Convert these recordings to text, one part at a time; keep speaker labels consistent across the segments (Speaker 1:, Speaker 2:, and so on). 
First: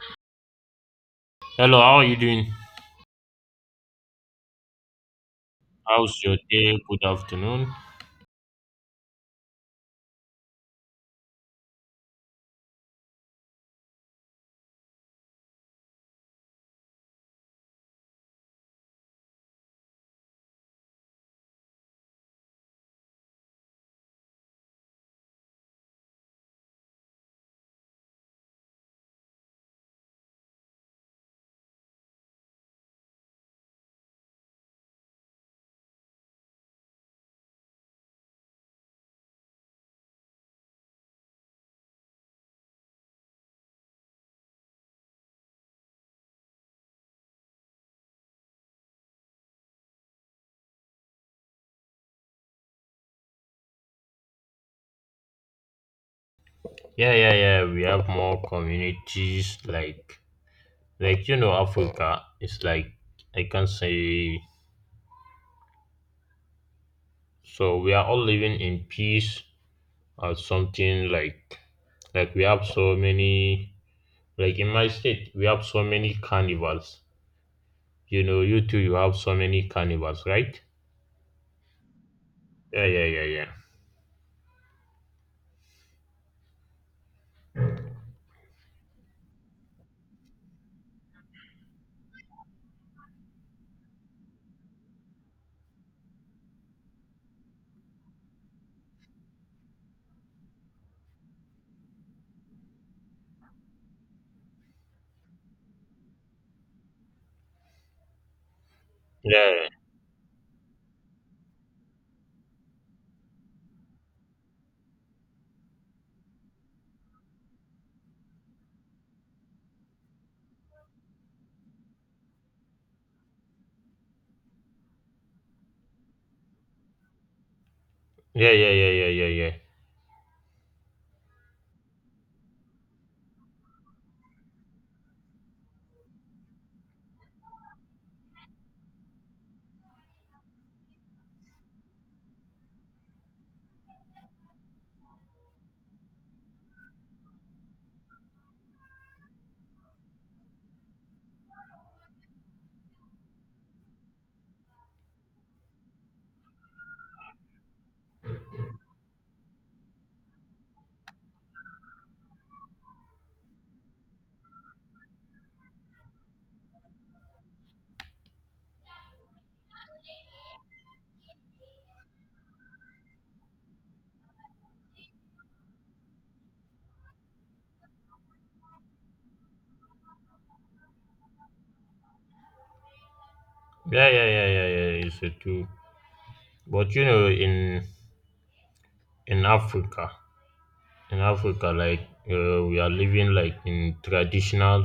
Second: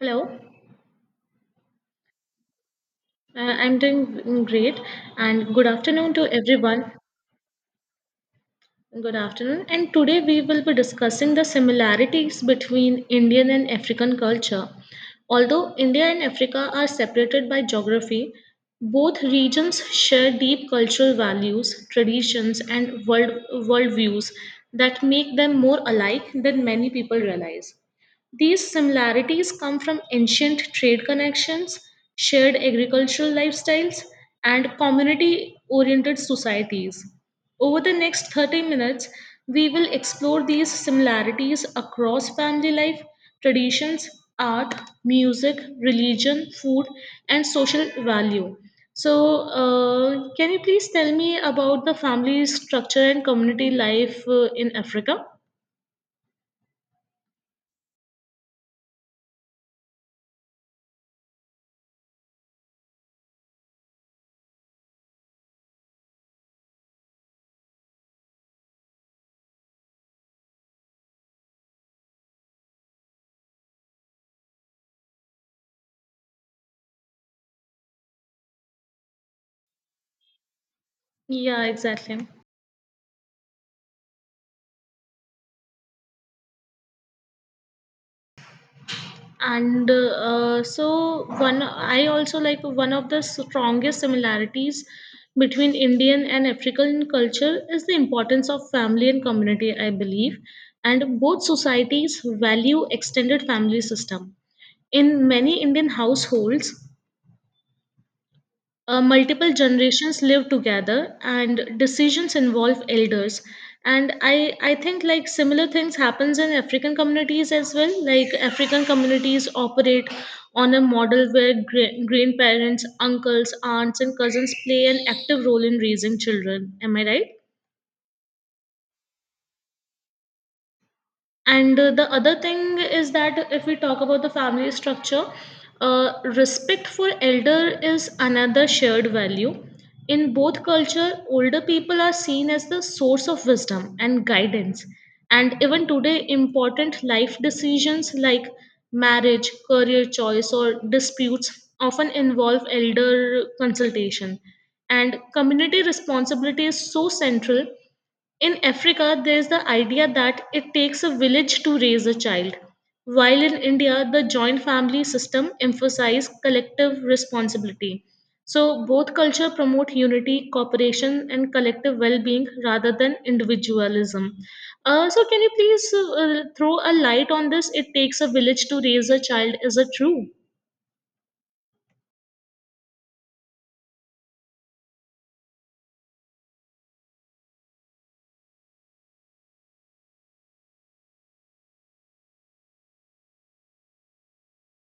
Speaker 1: Hello,
Speaker 2: Hello, how are you doing?
Speaker 1: I'm doing great, and good afternoon
Speaker 2: How's
Speaker 1: to
Speaker 2: your day?
Speaker 1: everyone.
Speaker 2: Good afternoon.
Speaker 1: Good afternoon, and today we will be discussing the similarities between Indian and African culture. Although India and Africa are separated by geography, both regions share deep cultural values, traditions, and worldviews that make them more alike than many people realize. These similarities come from ancient trade connections, shared agricultural lifestyles, and community oriented societies. Over the next 30 minutes, we will explore these similarities across family life, traditions, art, music, religion, food, and social value. So, can you please tell me about the family structure and community life in Africa?
Speaker 2: Yeah, yeah, yeah. We have more communities like, Africa. It's like, I can say, so we are all living in peace or something, like we have so many, like in my state we have so many carnivals. You know, you too you have so many carnivals, right?
Speaker 1: Yeah, exactly.
Speaker 2: Yeah, yeah, yeah, yeah.
Speaker 1: and so one I also like one of the strongest similarities between Indian and African culture is the importance of family and community, I believe, and both societies value extended family system. In many Indian households, multiple
Speaker 2: Yeah,
Speaker 1: generations live together and decisions involve elders. And I think like similar things happens in African communities as well. Like African communities operate on a model where grandparents, uncles, aunts and cousins play an active role in raising children, am I right?
Speaker 2: yeah, yeah, yeah, yeah, yeah, yeah.
Speaker 1: And the other thing is that if we talk about the family structure, respect for elder is another shared value. In both culture, older people are seen as the source of wisdom and guidance. And even today, important life decisions like marriage, career choice, or disputes often involve elder consultation. And community responsibility is so central. In Africa, there's the idea that it takes a village to raise a child, while in India, the joint family system emphasizes collective responsibility. So, both culture promote unity, cooperation, and collective well-being rather than individualism. So, can you please throw a light on this? It takes a village to raise a child. Is it true?
Speaker 2: Yeah, yeah, yeah, yeah, yeah. It's a two. But you know, in Africa. In Africa, like we are living like in traditional,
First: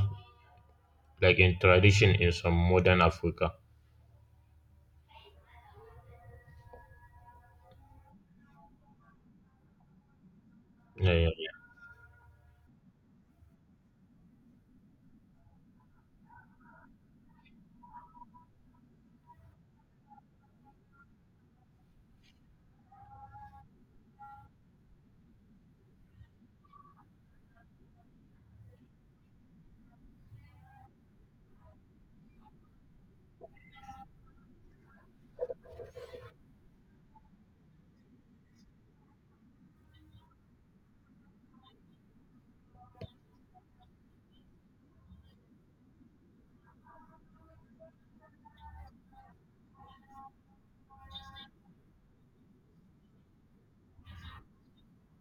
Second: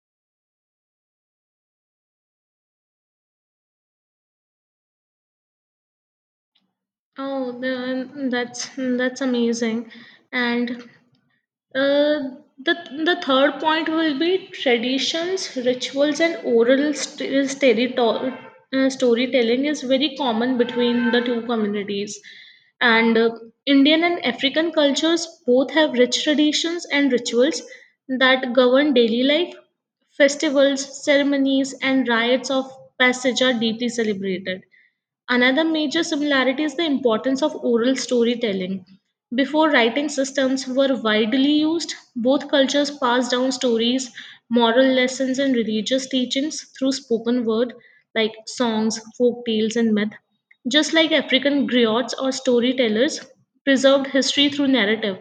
Speaker 2: like in tradition in some modern Africa.
Speaker 1: Oh, that's amazing, and
Speaker 2: Yeah, yeah.
Speaker 1: Uh, the the third point will be traditions, rituals, and oral storytelling is very common between the two communities. And Indian and African cultures both have rich traditions and rituals that govern daily life. Festivals, ceremonies, and rites of passage are deeply celebrated. Another major similarity is the importance of oral storytelling. Before writing systems were widely used, both cultures passed down stories, moral lessons, and religious teachings through spoken word like songs, folk tales, and myth. Just like African griots or storytellers preserved history through narrative,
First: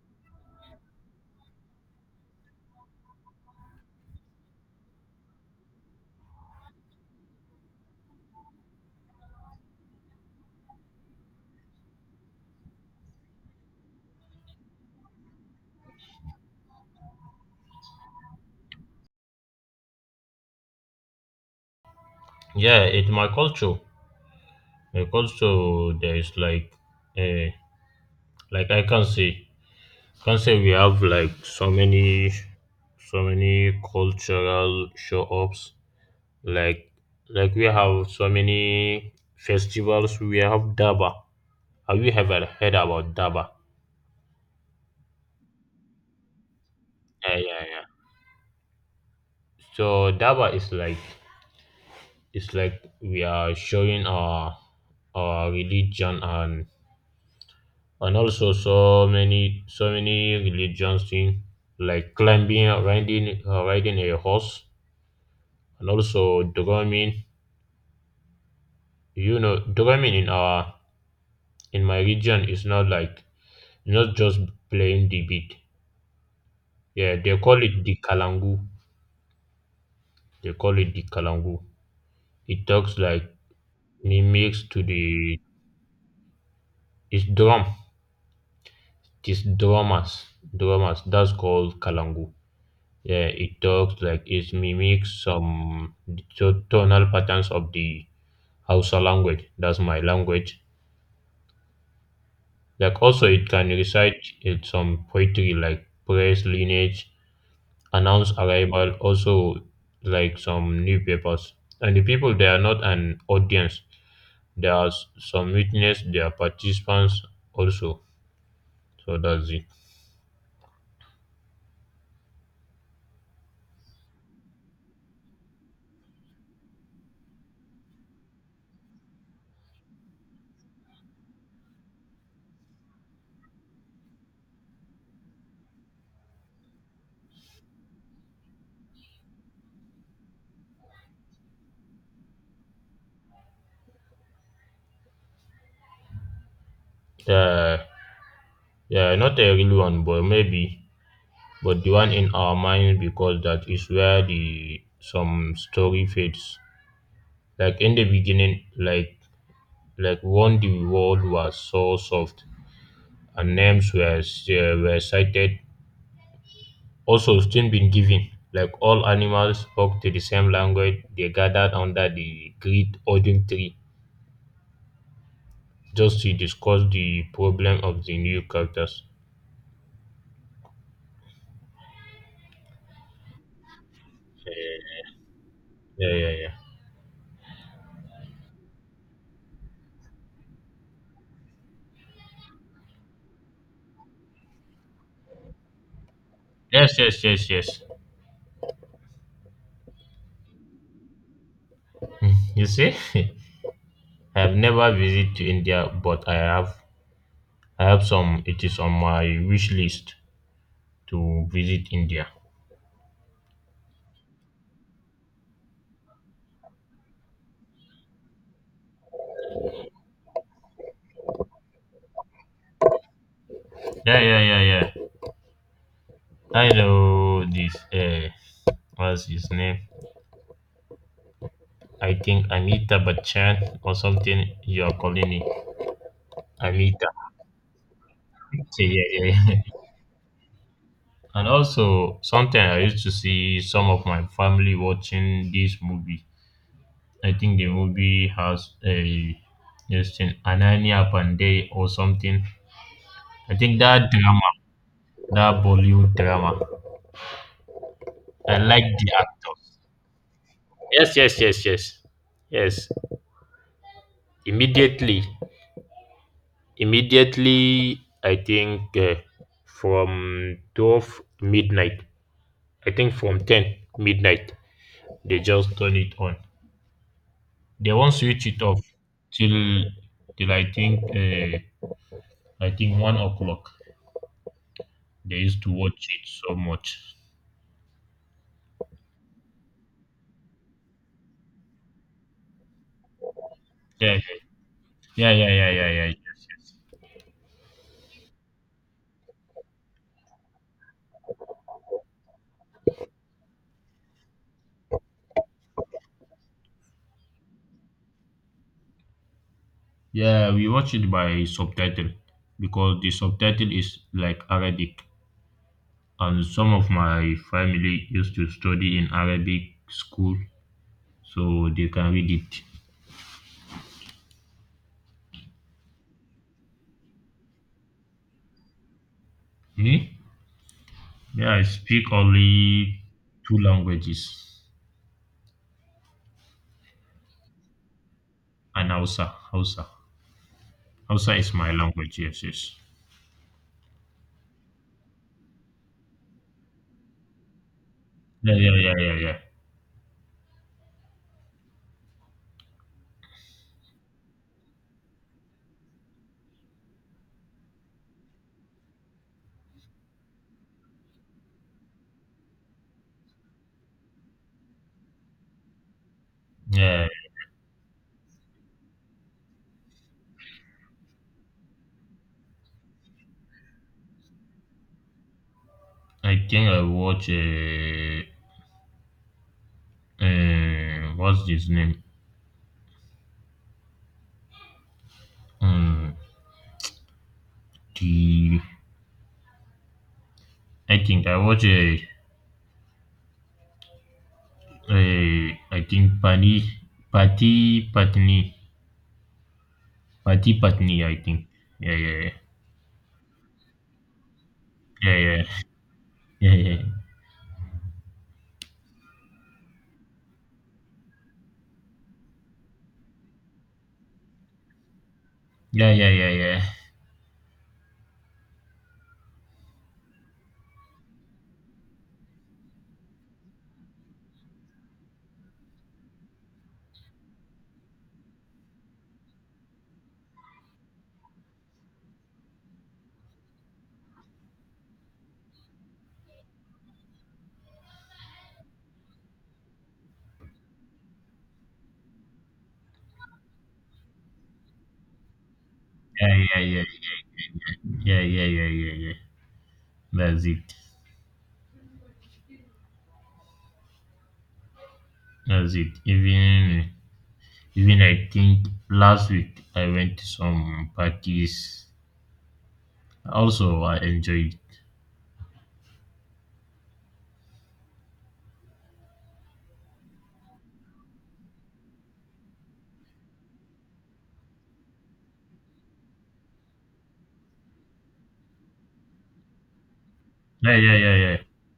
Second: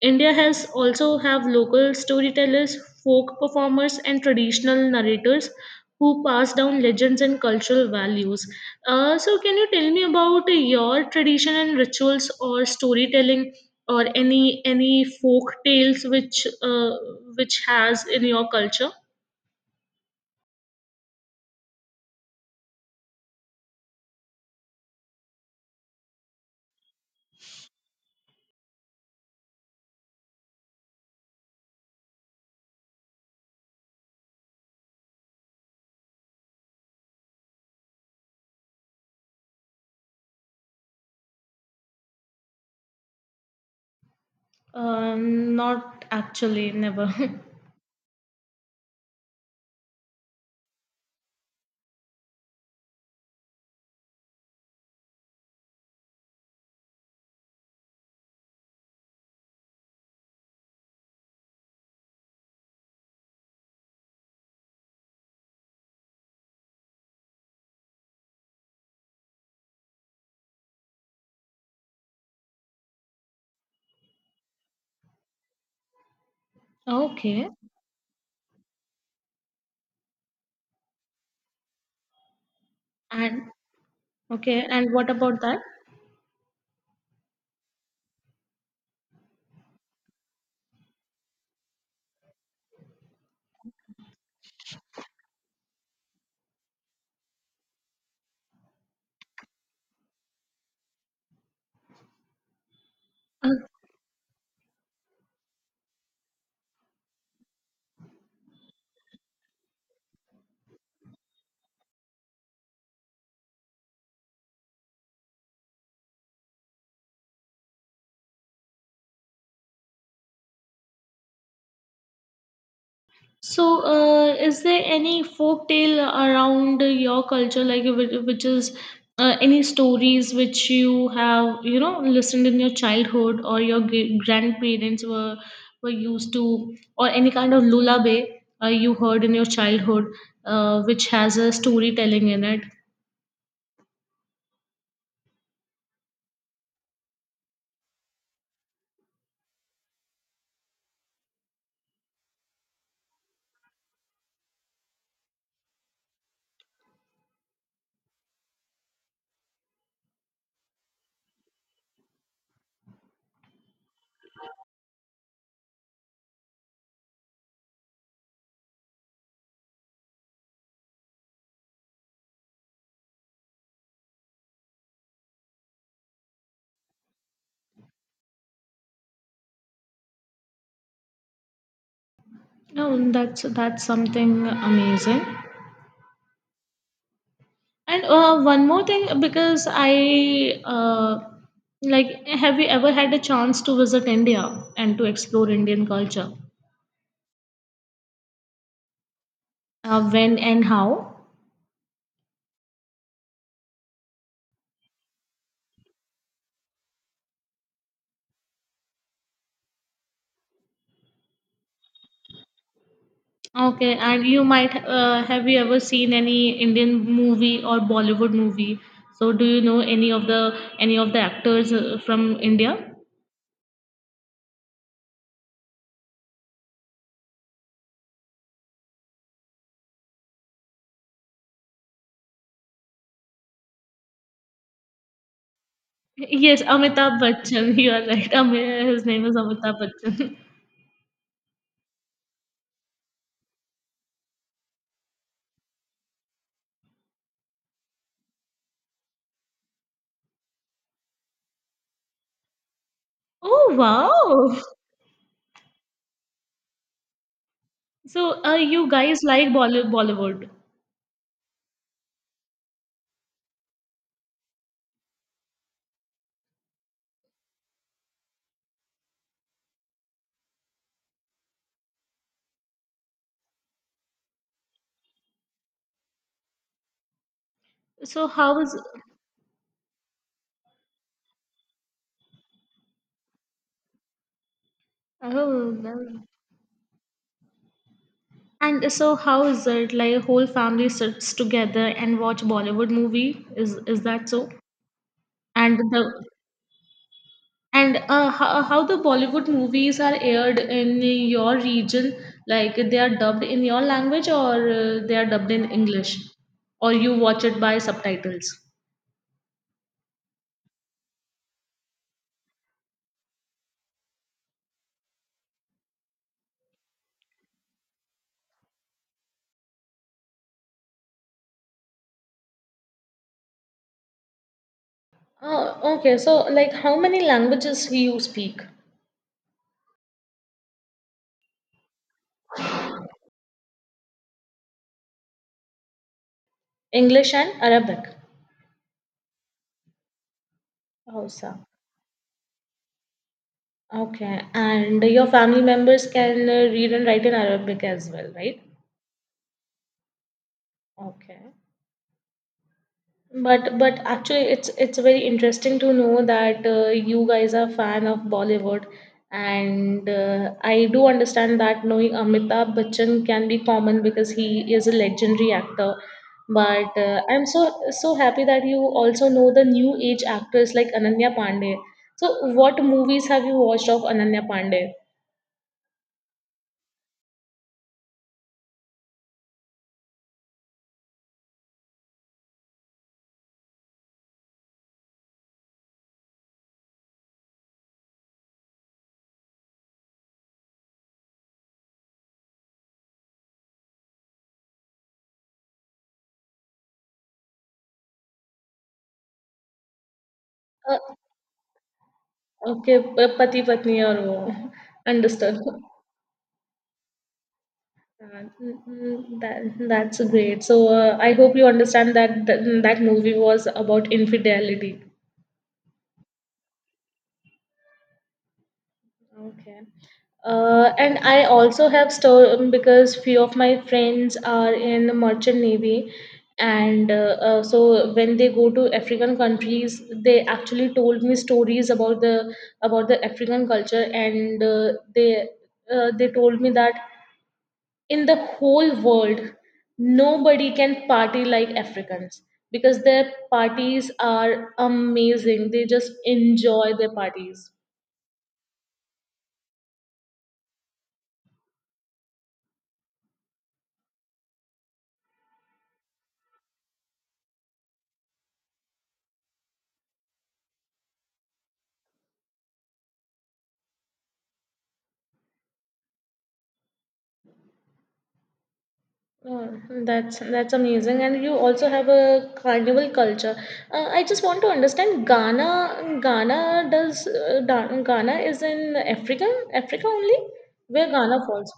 Speaker 1: India has also have local storytellers, folk performers, and traditional narrators who pass down legends and cultural values. So, can you tell me about your tradition and rituals, or storytelling, or any folk tales which has in your culture?
Speaker 2: Yeah, it's my culture. My culture there is uh, like I can say, we have like so many cultural show ups. Like, like, we have so many festivals. We have Daba. Have you ever heard about Daba?
Speaker 1: Not actually, never.
Speaker 2: Yeah, yeah, yeah. So Daba is like it's like we are showing our religion and also so many religions thing like climbing riding a horse and also drumming drumming in our in my region is not just playing the beat. Yeah,
Speaker 1: Okay,
Speaker 2: they call it the kalangu. It talks like
Speaker 1: and
Speaker 2: mimics
Speaker 1: okay,
Speaker 2: to
Speaker 1: and what
Speaker 2: the—
Speaker 1: about that?
Speaker 2: it's drum it's drummers, that's called kalangu. Yeah, it talks like it mimics some tonal patterns of the Hausa language. That's my language. Like also, it can recite it some poetry like praise lineage, announce arrival, also like some newspapers. And the people, they are not an audience. There are some witness. They are participants also. So that's it.
Speaker 1: So, is there any folk tale around your culture, like which is any stories which you have, you know, listened in your childhood or your grandparents were used to, or any kind of lullaby you heard in your childhood, which has a storytelling in it?
Speaker 2: Uh, yeah, not a real one, but maybe but the one in our mind because that is where the some story fades. Like in the beginning, like when the world was so soft and names were cited, also still been given. Like all animals spoke to the same language, they gathered under the great autumn tree just to discuss the problem of the new characters.
Speaker 1: No, that's something amazing.
Speaker 2: Yeah, yeah, yeah.
Speaker 1: And one more thing, because I like, have you ever had a chance to visit India and to explore Indian culture?
Speaker 2: Yes, yes, yes, yes.
Speaker 1: When and how?
Speaker 2: You see, I have never visited to India, but I have some. It is on my wish list to visit India.
Speaker 1: Okay, and you might have you ever seen any Indian movie or Bollywood movie? So, do you know any of the actors from India?
Speaker 2: Yeah, yeah, yeah, yeah. I know this. What's his name? I think Amita Bachchan or something. You are calling it
Speaker 1: Yes,
Speaker 2: Amita.
Speaker 1: Amitabh Bachchan. You are right.
Speaker 2: Yeah,
Speaker 1: His name
Speaker 2: yeah,
Speaker 1: is Amitabh
Speaker 2: yeah.
Speaker 1: Bachchan.
Speaker 2: And also, sometimes I used to see some of my family watching this movie. I think the movie has a this thing, Ananya Pandey or something. I
Speaker 1: Oh
Speaker 2: think that drama,
Speaker 1: wow!
Speaker 2: that Bollywood drama.
Speaker 1: So,
Speaker 2: I like
Speaker 1: you
Speaker 2: the
Speaker 1: guys like
Speaker 2: actors.
Speaker 1: Bollywood?
Speaker 2: Yes, yes, yes, yes, yes. Immediately, immediately, I think from 12 midnight. I think from 10 midnight they just turn it on. They won't
Speaker 1: So,
Speaker 2: switch
Speaker 1: how
Speaker 2: it
Speaker 1: is?
Speaker 2: off till till I think 1 o'clock. They used
Speaker 1: Oh,
Speaker 2: to watch
Speaker 1: well.
Speaker 2: it so much.
Speaker 1: And so how is it? Like whole family sits together and watch Bollywood movie? Is
Speaker 2: Yeah,
Speaker 1: that so?
Speaker 2: yeah, yeah, yeah, yeah,
Speaker 1: And
Speaker 2: yeah. Yes.
Speaker 1: the and how the Bollywood movies are aired in your region? Like they are dubbed in your language or they are dubbed in English? Or you watch it by subtitles?
Speaker 2: Yeah, we watch it by subtitle because the subtitle is like Arabic. And some of my family used to study in Arabic school, so they can read it.
Speaker 1: Oh, okay. So like how many languages do you speak?
Speaker 2: Me? Yeah, I speak only two languages
Speaker 1: English and Arabic.
Speaker 2: and Hausa. Hausa. Hausa is
Speaker 1: Hausa.
Speaker 2: my language, yes, yes.
Speaker 1: Okay. And your family members can read and write in Arabic as well,
Speaker 2: Yeah,
Speaker 1: right?
Speaker 2: yeah, yeah, yeah, yeah.
Speaker 1: Okay. But actually, it's very interesting to know that you guys are fan of Bollywood, and I do understand that knowing Amitabh Bachchan can be common because he is a legendary actor. But
Speaker 2: Yeah,
Speaker 1: I'm so so happy that you also know the new age actors like Ananya Pandey. So, what movies have you watched of Ananya Pandey?
Speaker 2: I think I watch what's his name? Um, the I think I watch a I think Pani Pati Patni Pati
Speaker 1: Uh,
Speaker 2: Patni I think. Yeah, yeah, yeah.
Speaker 1: Okay, प पति-पत्नी और वो
Speaker 2: Yeah, yeah,
Speaker 1: understood.
Speaker 2: yeah, yeah,
Speaker 1: हाँ, हुँ, हुँ, that that's great. So, I hope you understand that th that movie was about infidelity.
Speaker 2: yeah, yeah, yeah, yeah,
Speaker 1: Okay. And I also have story because few of my friends are in the merchant navy, and so when they go to African countries, they actually told me stories about the African culture, and they told me that in the whole world, nobody can party like Africans because their parties are amazing. They just
Speaker 2: yeah, yeah, yeah,
Speaker 1: enjoy their parties.
Speaker 2: yeah, yeah, yeah, yeah, yeah. That's it. That's it. Even, I think last week I went to some parties. Also, I enjoyed.
Speaker 1: Oh, that's amazing, and you also have a carnival culture. I just want to understand Ghana. Ghana does Ghana is in Africa, Africa only,
Speaker 2: Yeah, yeah,
Speaker 1: where
Speaker 2: yeah, yeah.
Speaker 1: Ghana falls.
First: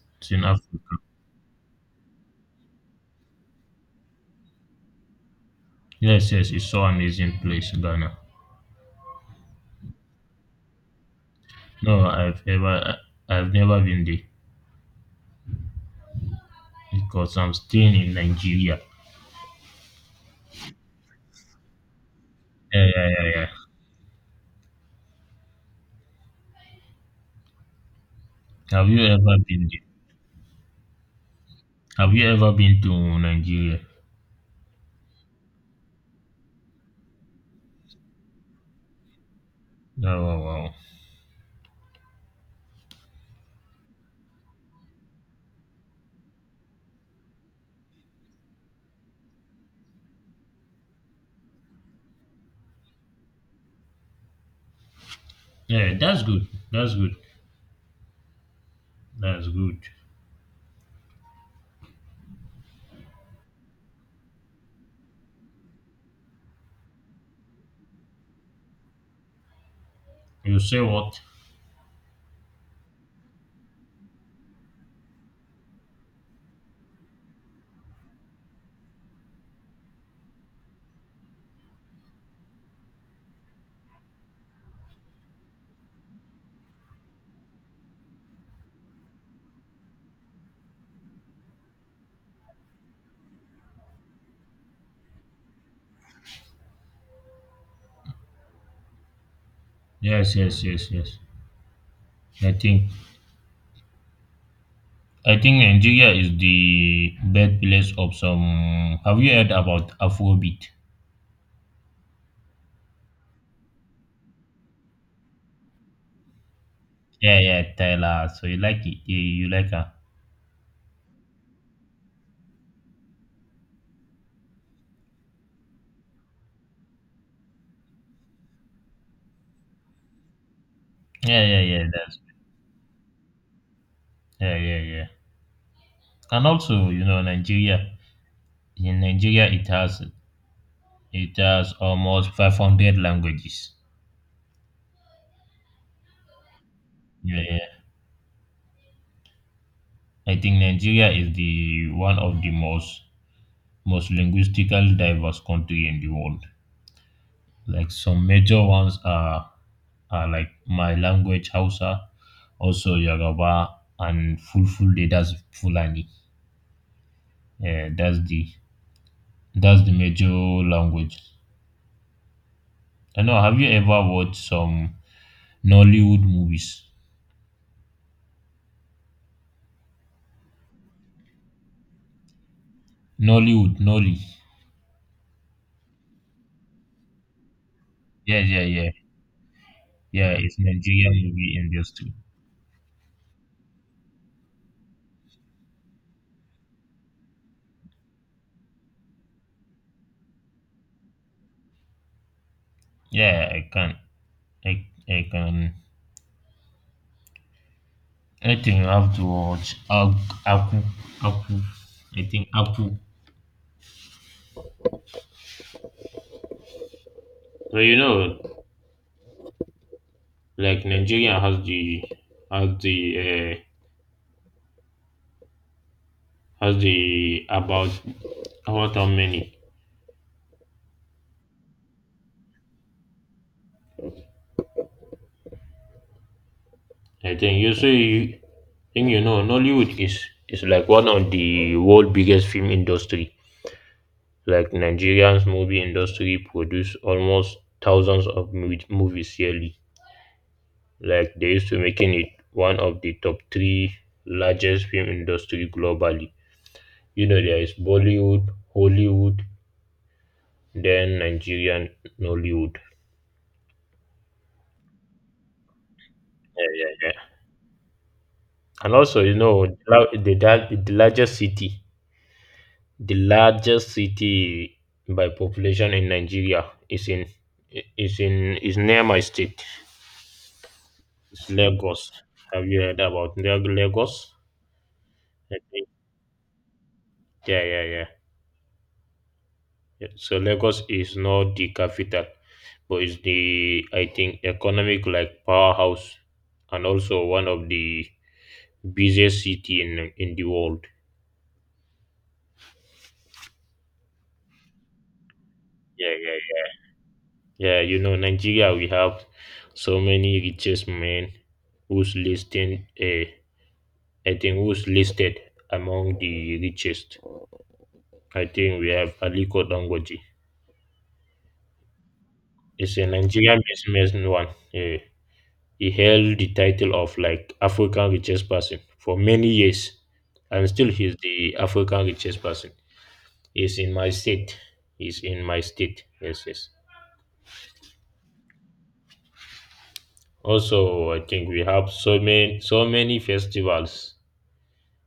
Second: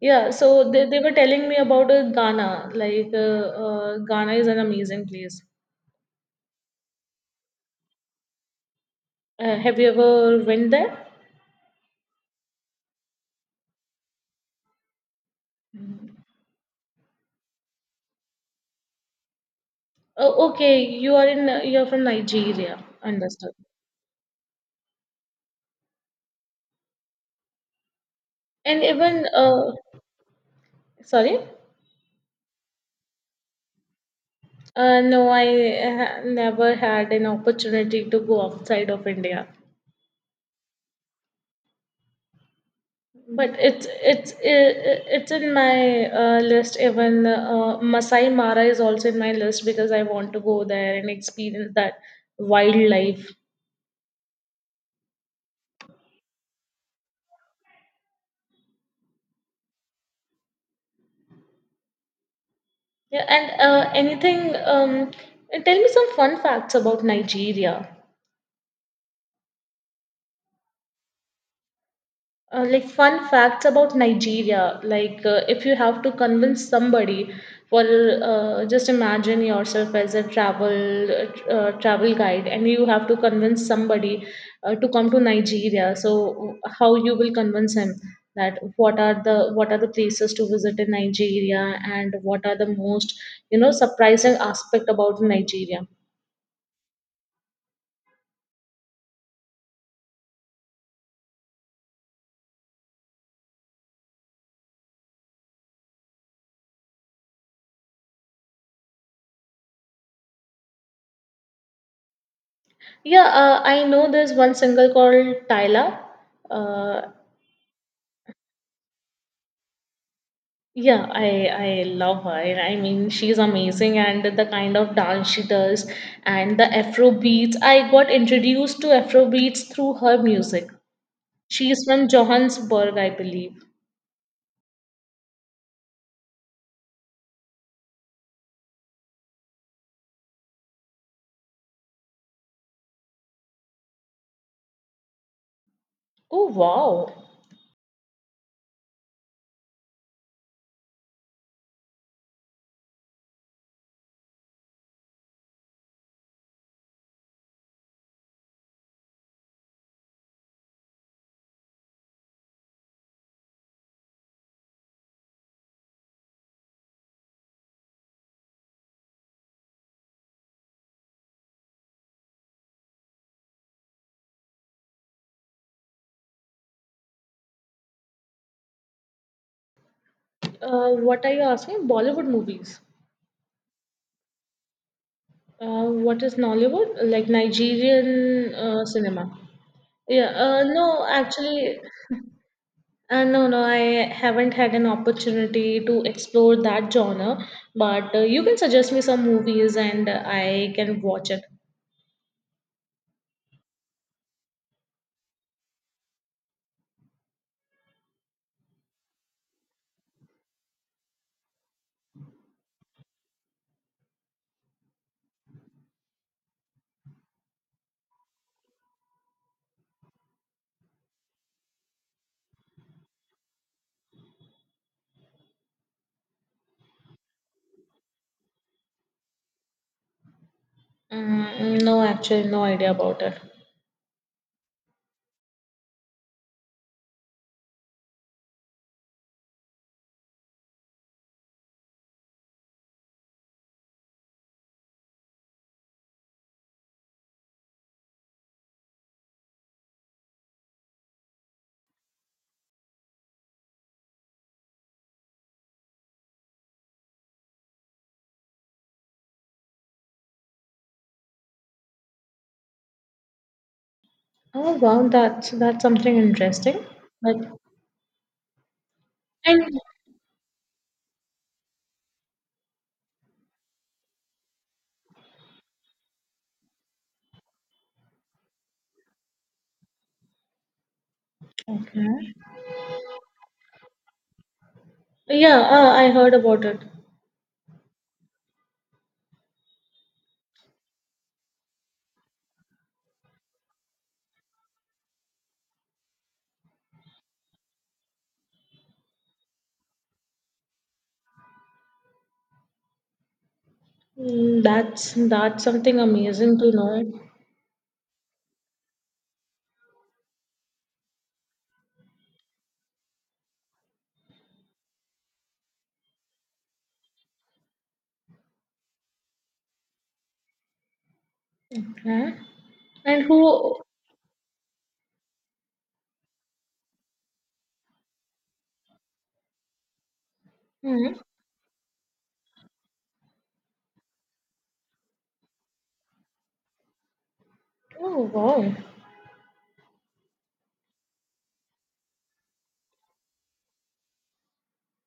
Speaker 1: Yeah,
Speaker 2: It's in
Speaker 1: so
Speaker 2: Africa.
Speaker 1: they were telling me about Ghana. Like Ghana is an amazing place.
Speaker 2: Yes, yes. It's so amazing place, Ghana.
Speaker 1: Have you ever went there?
Speaker 2: No, I've never been there because I'm staying in Nigeria.
Speaker 1: Oh, okay. You are in. You're from Nigeria.
Speaker 2: Yeah, yeah, yeah, yeah.
Speaker 1: Understood. And
Speaker 2: Have you
Speaker 1: even
Speaker 2: ever been there?
Speaker 1: sorry.
Speaker 2: Have you ever been to Nigeria?
Speaker 1: No, I never had an opportunity to go outside of India.
Speaker 2: Oh, wow, wow.
Speaker 1: But it's it's in my list. Even Masai Mara is also in my list because I want to go there and experience that wildlife.
Speaker 2: Yeah, that's good. That's good. That's good.
Speaker 1: Yeah, and anything. Um, and tell me some fun facts about Nigeria.
Speaker 2: You say what?
Speaker 1: Like fun facts about Nigeria. Like if you have to convince somebody, well, just imagine yourself as a travel travel guide, and you have to convince somebody to come to Nigeria. So how you will convince him that what are the places to visit in Nigeria, and what are the most, you know, surprising aspect about Nigeria?
Speaker 2: Yes, yes, yes, yes. I think I think Nigeria is the birthplace of some. Have you heard about Afrobeat?
Speaker 1: Yeah, I know there's one single called Tyla. Uh,
Speaker 2: Yeah, yeah, Tyler. So you like it? You like her?
Speaker 1: Yeah, I love her. I mean, she's amazing, and the kind of dance she does, and the Afro beats. I got introduced to Afro beats through her music.
Speaker 2: Yeah, yeah, yeah.
Speaker 1: She's from
Speaker 2: That's
Speaker 1: Johannesburg, I believe.
Speaker 2: yeah, yeah, yeah. And also, you know, Nigeria. In Nigeria, it has almost 500 languages.
Speaker 1: Oh wow!
Speaker 2: Yeah, yeah. I think Nigeria is the one of the most linguistically diverse country in the world. Like some major ones are, like my language Hausa, also Yoruba, and Fulfulde. That's Fulani. Yeah, that's the major language. I know. Have you ever watched some Nollywood movies?
Speaker 1: What are you asking? Bollywood movies.
Speaker 2: Nollywood, Nolly.
Speaker 1: What is Nollywood? Like
Speaker 2: Yeah,
Speaker 1: Nigerian
Speaker 2: yeah, yeah,
Speaker 1: cinema. Yeah,
Speaker 2: yeah. It's
Speaker 1: no,
Speaker 2: Nigerian movie
Speaker 1: actually,
Speaker 2: industry.
Speaker 1: No, no, I haven't had an opportunity to explore that genre, but you can suggest me some movies and I can watch it.
Speaker 2: Yeah, I, I can I think you have to watch Aku. Aku. I think Aku. Well, you know, like Nigeria has the uh, has the about how many?
Speaker 1: Mm, no, actually, no idea about it.
Speaker 2: I think you think you know Nollywood is like one of the world biggest film industry. Like Nigerian's movie industry produce almost thousands of movies yearly. Like they used to making it one of the top three largest film industry globally. You know, there is Bollywood, Hollywood, then Nigerian Nollywood.
Speaker 1: Oh, wow, that's something
Speaker 2: Yeah,
Speaker 1: interesting.
Speaker 2: yeah, yeah.
Speaker 1: But
Speaker 2: And also, you
Speaker 1: and
Speaker 2: know, the largest city, the largest city by population in Nigeria is near my state. It's Lagos.
Speaker 1: okay,
Speaker 2: Have you heard about Lagos?
Speaker 1: yeah,
Speaker 2: I think.
Speaker 1: I heard about it.
Speaker 2: Yeah, yeah, yeah. Yeah, so Lagos is not the capital, but it's the I think economic like powerhouse, and also one of the busiest city in the world.
Speaker 1: Mm, that's something
Speaker 2: Yeah, yeah,
Speaker 1: amazing
Speaker 2: yeah.
Speaker 1: to know.
Speaker 2: Yeah, you know, Nigeria, we have so many richest men who's listed. I think who's listed among the richest. I think we have Aliko Dangoji.
Speaker 1: Okay.
Speaker 2: He's a
Speaker 1: And
Speaker 2: Nigerian
Speaker 1: who?
Speaker 2: businessman. One. Uh, he held the title of like African richest person for many years, and still
Speaker 1: Hmm.
Speaker 2: he's the African richest person. He's in my state. He's in my state. Yes, yes.
Speaker 1: Oh, wow,
Speaker 2: Also, I think we have so many festivals.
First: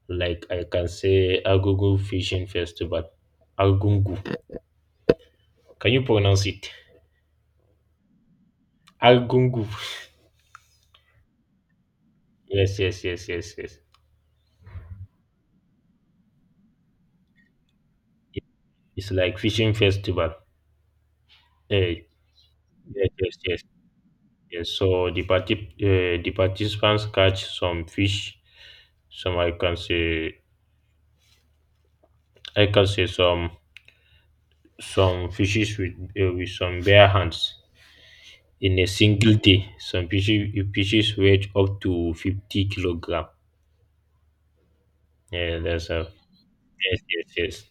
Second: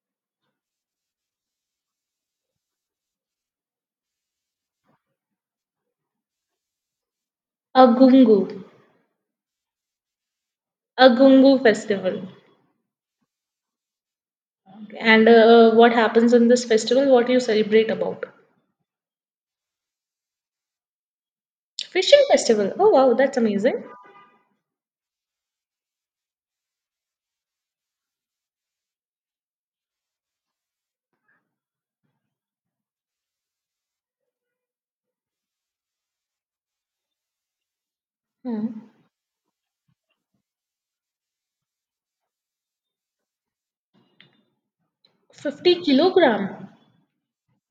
Speaker 2: Like I can say Agogo Fishing Festival. Agungu, can you pronounce it?
Speaker 1: Agungu,
Speaker 2: Agungu.
Speaker 1: Agungu Festival.
Speaker 2: Yes, yes, yes, yes, yes.
Speaker 1: And what happens in this festival? What you celebrate about?
Speaker 2: It- It's like fishing festival. Eh,
Speaker 1: Fishing festival. Oh
Speaker 2: yes,
Speaker 1: wow,
Speaker 2: yes,
Speaker 1: that's
Speaker 2: yes,
Speaker 1: amazing.
Speaker 2: yes. So the participants catch some fish. Some I can say some fishes with some bare hands in a
Speaker 1: Hmm.
Speaker 2: single day. Some fishes, you fishes weigh up to 50 kilogram. Yeah,
Speaker 1: 50 kg kilogram.
Speaker 2: yes, yes, yes.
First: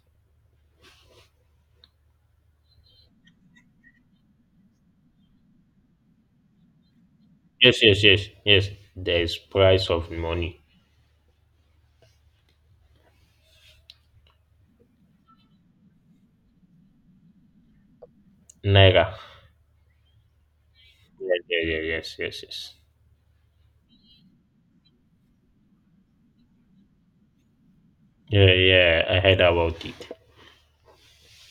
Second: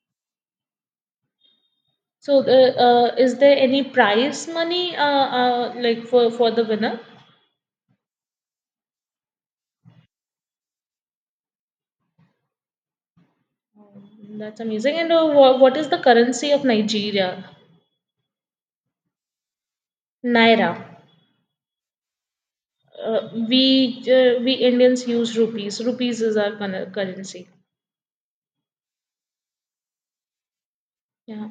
Speaker 1: So is there any prize money like for the winner?
Speaker 2: Yes, yes, yes, yes. There is price of money.
Speaker 1: That's amazing. And what is the currency of Nigeria?
Speaker 2: Naira.
Speaker 1: Naira.
Speaker 2: Yes, yes, yes, yes, yes, yes.
Speaker 1: We Indians use rupees. Rupees is our currency.
Speaker 2: Yeah, yeah, I heard about it. So,
Speaker 1: Yeah,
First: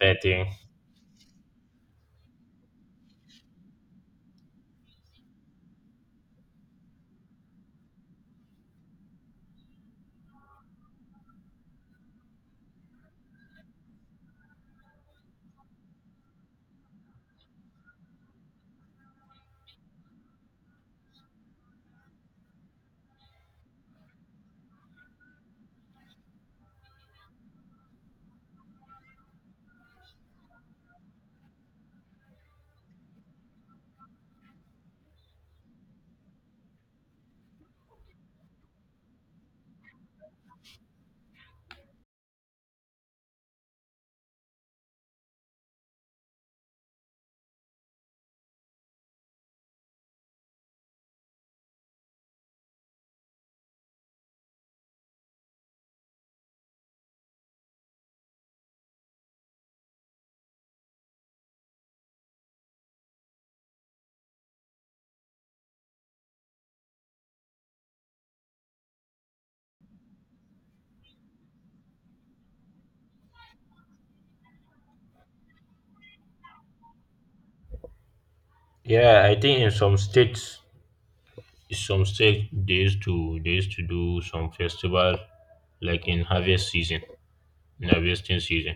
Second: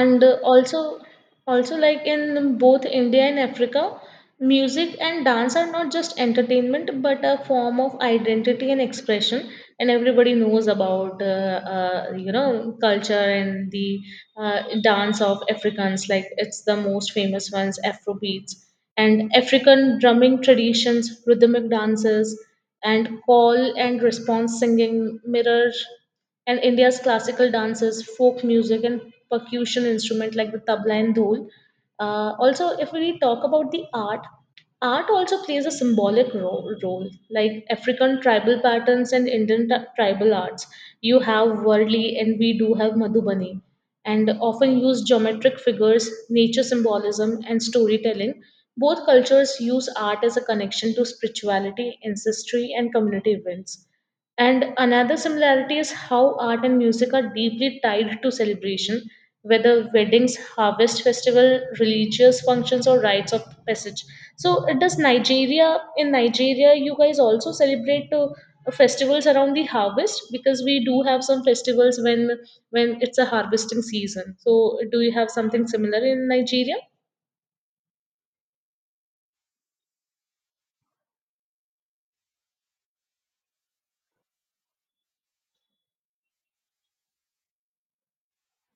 Speaker 2: I think.
Speaker 1: also, also like in both India and Africa, music and dance are not just entertainment but a form of identity and expression. And everybody knows about you know culture and the dance of Africans. Like it's the most famous ones, Afrobeats and African drumming traditions, rhythmic dances, and call and response singing mirror and India's classical dances, folk music, and percussion instrument like the tabla and dhol. Also, if we talk about the art, art also plays a symbolic role, like African tribal patterns and Indian tribal arts. You have Worli, and we do have Madhubani, and often use geometric figures, nature symbolism, and storytelling. Both cultures use art as a connection to spirituality, ancestry, and community events. And another similarity is how art and music are deeply tied to celebration, whether weddings, harvest festival, religious functions, or rites of passage. So, it does Nigeria in Nigeria, you guys also celebrate festivals around the harvest because we do have some festivals when it's a harvesting season. So, do you have something similar in Nigeria?
Speaker 2: Yeah, I think in in some states they used to do some festival like in harvesting season.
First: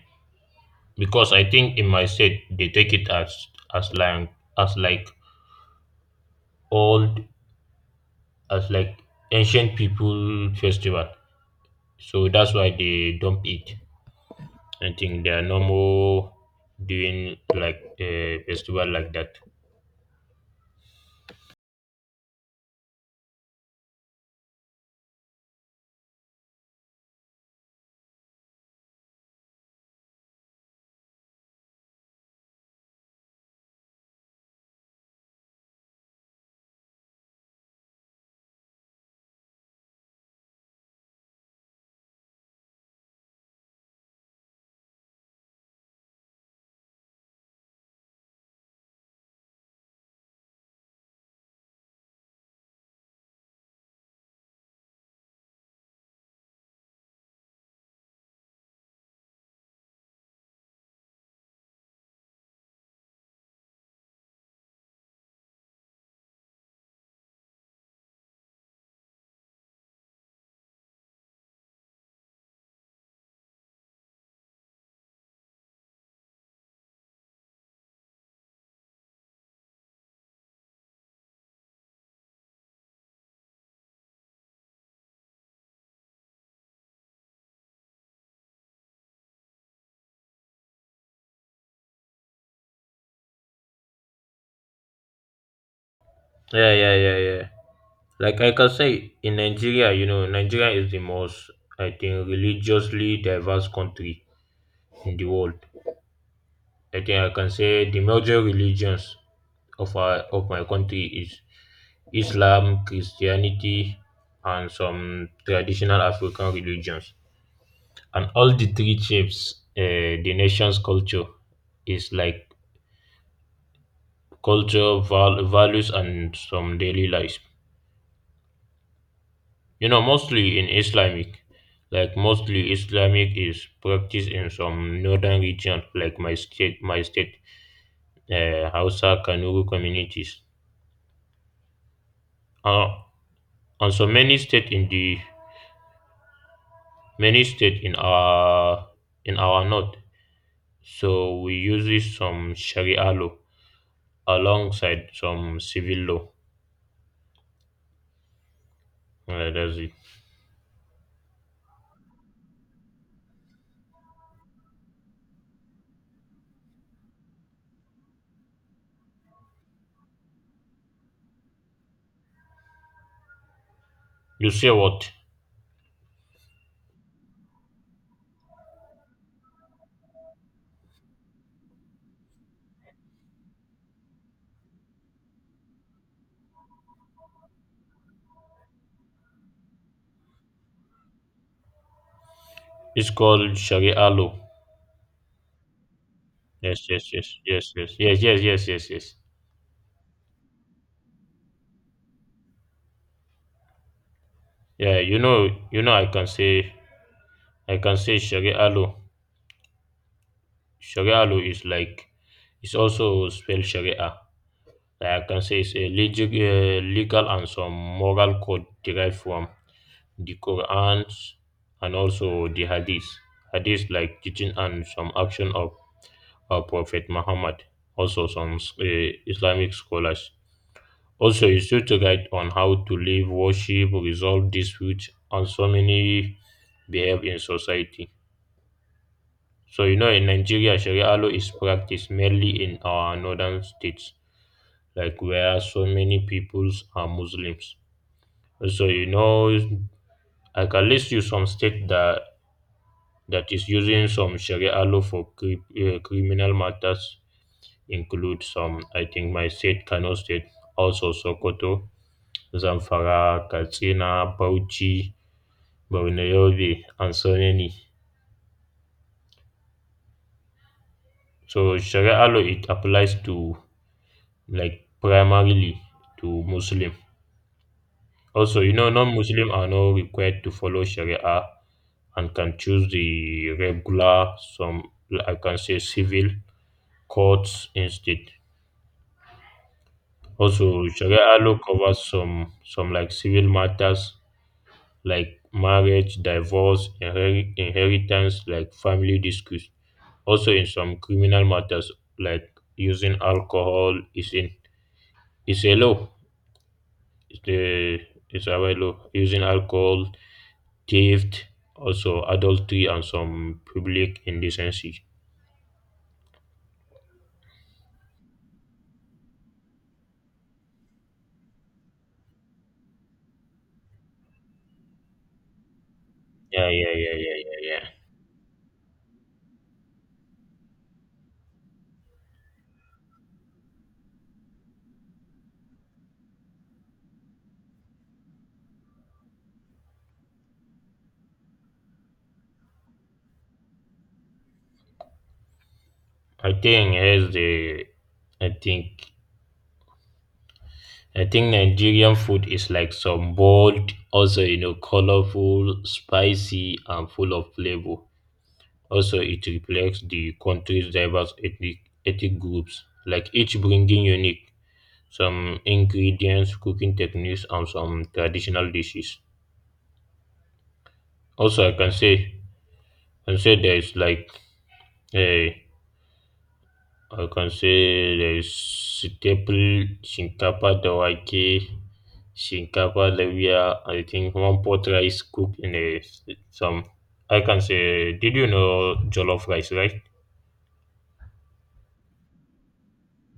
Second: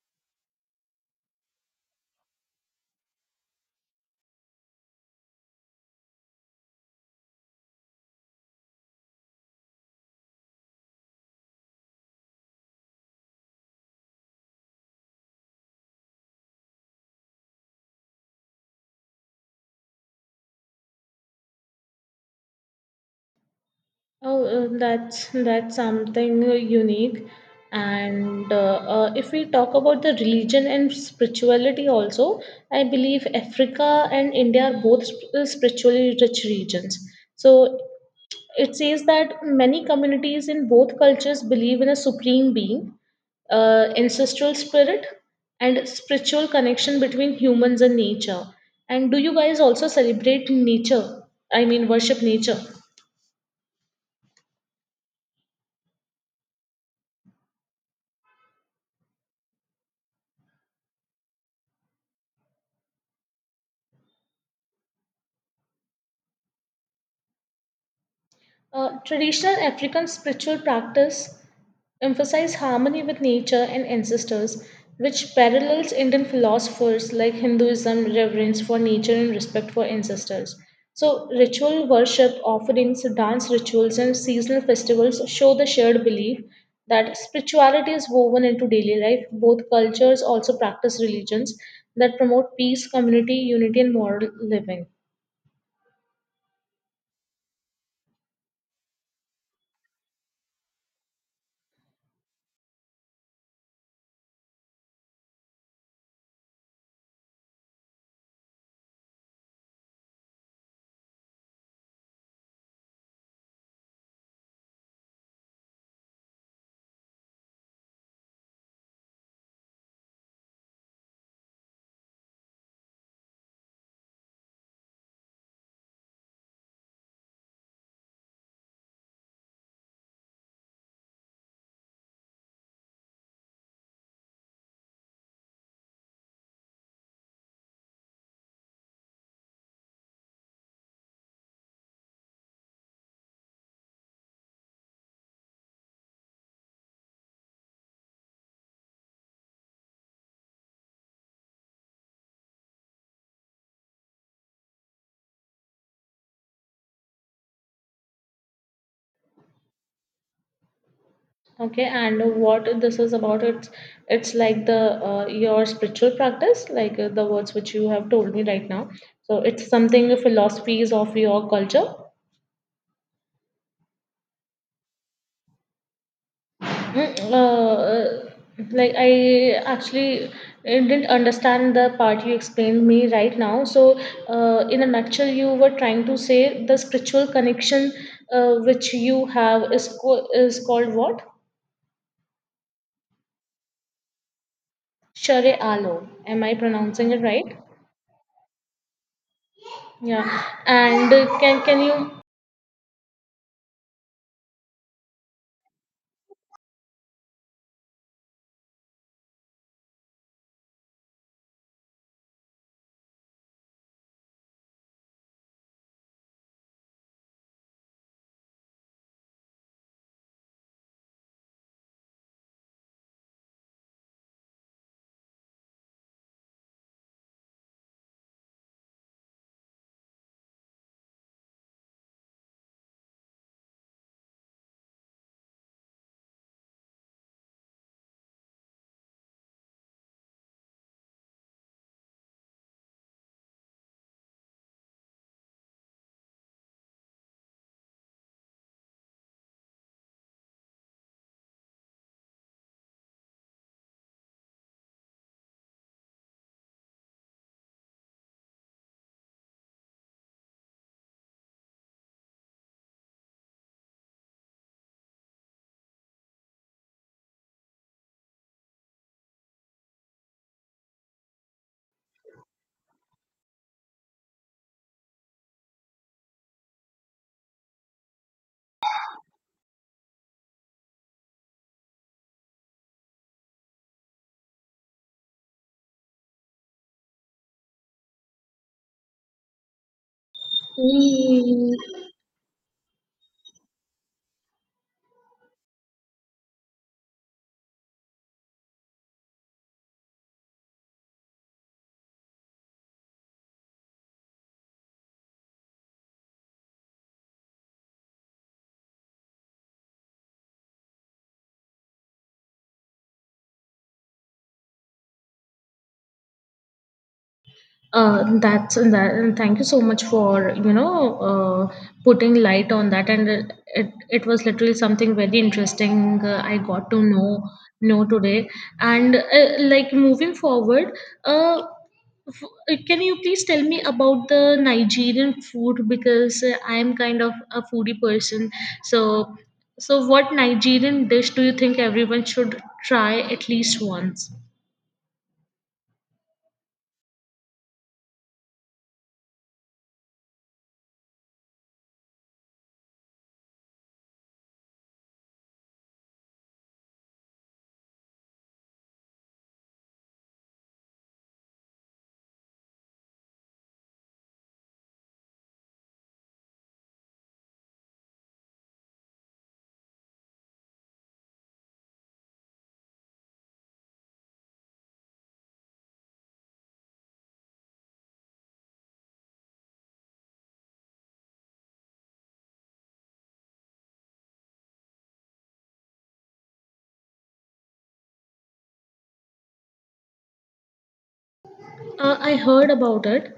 Speaker 2: Because I think in my state they take it as like as like old as like ancient people festival. So that's why they dump it. I think they are no more doing like a festival like that.
Speaker 1: Oh, that's something unique. And if we talk about the religion and spirituality also, I believe Africa and India are both spiritually rich regions. So it says that many communities in both cultures believe in a supreme being, ancestral spirit, and spiritual connection between humans and nature. And do you guys also celebrate nature? I mean, worship nature. Traditional African spiritual practice emphasize harmony with nature and ancestors, which parallels Indian philosophers like Hinduism, reverence for nature and respect for ancestors. So, ritual worship, offerings, dance rituals, and seasonal festivals show the shared belief that spirituality is woven into daily life. Both cultures also practice religions that promote peace, community, unity, and moral living.
Speaker 2: Yeah, yeah, yeah, yeah. Like I can say in Nigeria, you know, Nigeria is the most I think religiously diverse country in the world. I think I can say the major religions of my country is Islam, Christianity, and some traditional African religions. And all the three shapes the nation's culture is like culture, values, and some daily life. You know, mostly in Islamic, like mostly Islamic is practiced in some northern region, like my state, Hausa Kanuri communities. Uh, And so many state in the many state in our north, so we usually some Sharia law alongside some civil law. That's it.
Speaker 1: Okay, and what this is about, it's like the your spiritual practice, like the words which you have told me right now. So it's something the philosophies of your culture.
Speaker 2: You say what?
Speaker 1: Mm, like I actually didn't understand the part you explained me right now. So in a nutshell, you were trying to say the spiritual connection which you have is is called what?
Speaker 2: It's called Sharia law.
Speaker 1: Share Alam. Am I
Speaker 2: Yes,
Speaker 1: pronouncing
Speaker 2: yes,
Speaker 1: it
Speaker 2: yes,
Speaker 1: right?
Speaker 2: yes, yes, yes, yes, yes, yes, yes.
Speaker 1: Yeah, and can you?
Speaker 2: Yeah, I can say Sharia law. Sharia law is like, it's also spelled Sharia. Like I can say it's a legal and some moral code derived from the Quran and also the Hadith. Hadith like teaching and some action of our Prophet Muhammad, also some Islamic scholars. Also, he used to guide on how to live, worship, resolve disputes, and so many behave in society. So you know, in Nigeria, Sharia law is practiced mainly in our northern states, like where so many peoples are Muslims. So you know, I can list you some states that is using some Sharia law for criminal matters include some, I think, my state, Kano State, also Sokoto, Zamfara, Katsina, Bauchi, Borno Yobe, and so many. So Sharia law it applies to like primarily to Muslim. Also, you know, non-Muslim are not required to follow Sharia and can choose the regular, some I can say civil courts instead. Also, Sharia law
Speaker 1: Mm,
Speaker 2: covers some like civil matters like marriage, divorce, inheritance, like family disputes. Also, in some criminal matters like using alcohol is a law. It's a right law. Using alcohol, theft, also adultery, and some public indecency.
Speaker 1: That's that. And thank you so much for you know uh, putting light on that, and it was literally something very interesting. I
Speaker 2: Yeah,
Speaker 1: got
Speaker 2: yeah,
Speaker 1: to
Speaker 2: yeah, yeah, yeah, yeah.
Speaker 1: know today, and like moving forward, uh, f- can you please tell me about the Nigerian food because I am kind of a foodie person. So so what Nigerian dish do you think everyone should try at least once?
Speaker 2: I think here's the I think Nigerian food is like some bold, also you know, colorful, spicy, and full of flavor. Also, it reflects the country's diverse ethnic groups, like each bringing unique some ingredients, cooking techniques, and some traditional dishes. Also, I can say, there is like a I can say there is staple shinkafa da wake, shinkafa da miya, I think one pot rice cooked in a some I can say did you know jollof rice, right?
Speaker 1: I heard about it.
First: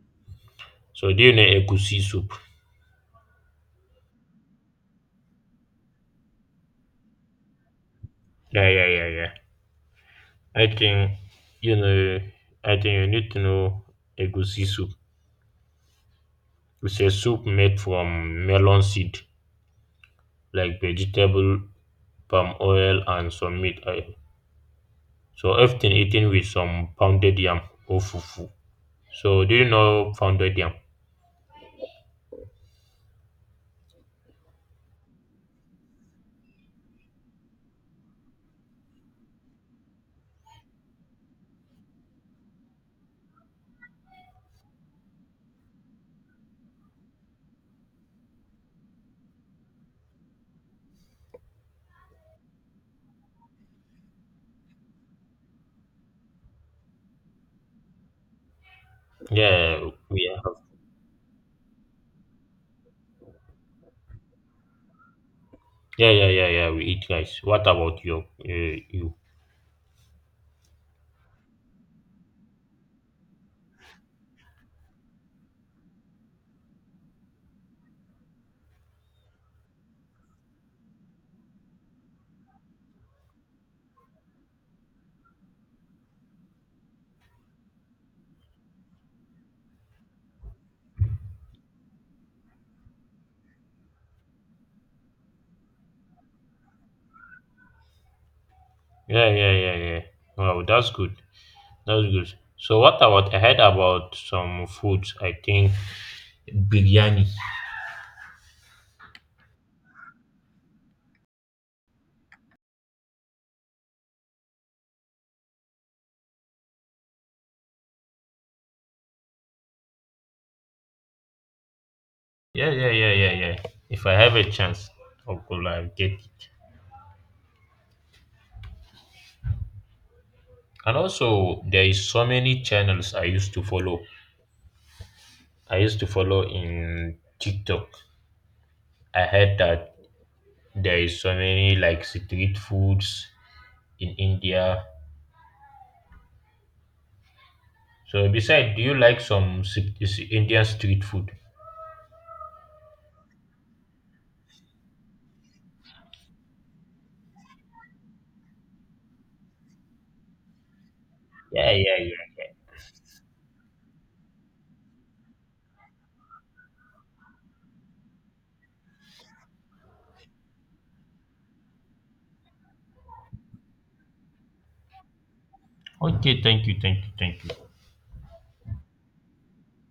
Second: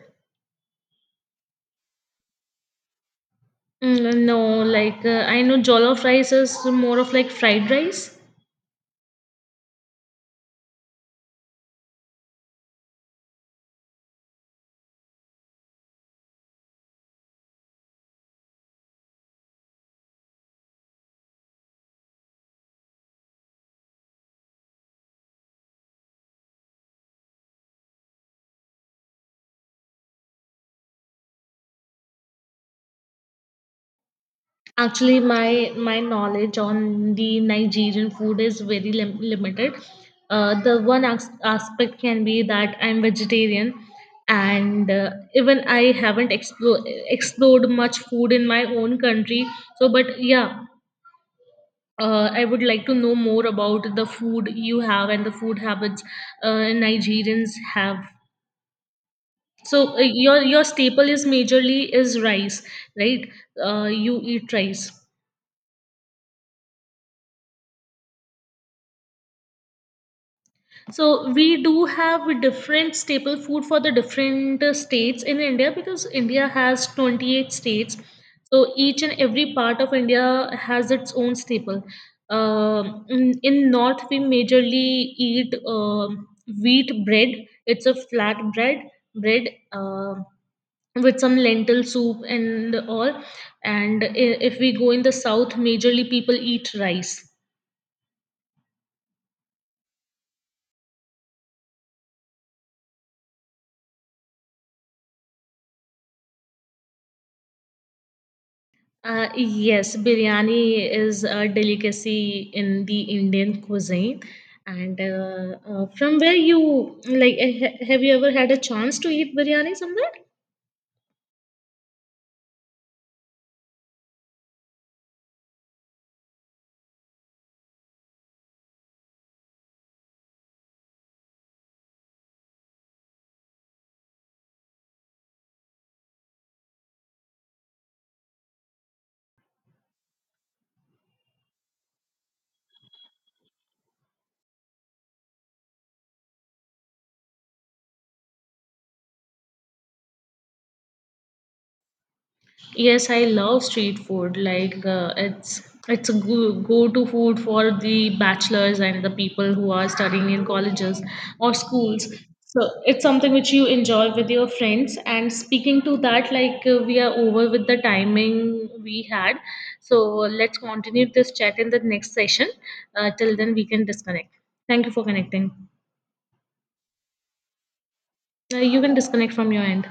Speaker 2: So do you know egusi soup?
Speaker 1: Mm, no, like I know jollof rice is more of like fried rice.
Speaker 2: Yeah, yeah, yeah, yeah. I think you know you need to know egusi soup. It's a soup made from melon seed, like vegetable, palm oil and some meat. I so often eaten with some pounded yam or fufu. So do you know pounded yam?
Speaker 1: Actually, my knowledge on the Nigerian food is very limited. The one aspect can be that I'm vegetarian, and even I haven't explored much food in my own country. So, but yeah, I would like to know more about the food you have and the food habits Nigerians have.
Speaker 2: Yeah,
Speaker 1: So uh,
Speaker 2: we
Speaker 1: your
Speaker 2: have.
Speaker 1: your staple is majorly is rice, right? You eat rice.
Speaker 2: Yeah, yeah, yeah, yeah. We eat rice. What about you?
Speaker 1: So we do have a different staple food for the different states in India because India has 28 states. So each and every part of India has its own staple. In North, we majorly eat wheat bread. It's a flat bread. um with some lentil soup and all. And if we go in the south majorly people eat rice.
Speaker 2: Yeah, yeah, yeah, yeah. Wow, that's good. That's good. So what about I heard about some foods? I think biryani.
Speaker 1: Yes, biryani is a delicacy in the Indian cuisine, and from where you like have you ever had a chance to eat biryani somewhere?
Speaker 2: Yeah, yeah, yeah, yeah, yeah. If I have a chance, hopefully I'll get it. And also, there is so many channels I used to follow. I used to follow in TikTok. I heard that there is so many like street foods in India. So besides, do you like some Indian street food?
Speaker 1: Yes, I love street food. Like it's a go go to food for the bachelors and the people who are studying in colleges or
Speaker 2: Yeah, yeah,
Speaker 1: schools.
Speaker 2: yeah.
Speaker 1: So it's something which you enjoy with your friends. And speaking to that, like we are over with the timing we had. So let's continue this chat in the next session. Till then, we can disconnect. Thank you for connecting.
Speaker 2: Okay, thank you, thank you, thank you.
Speaker 1: You can disconnect from your end.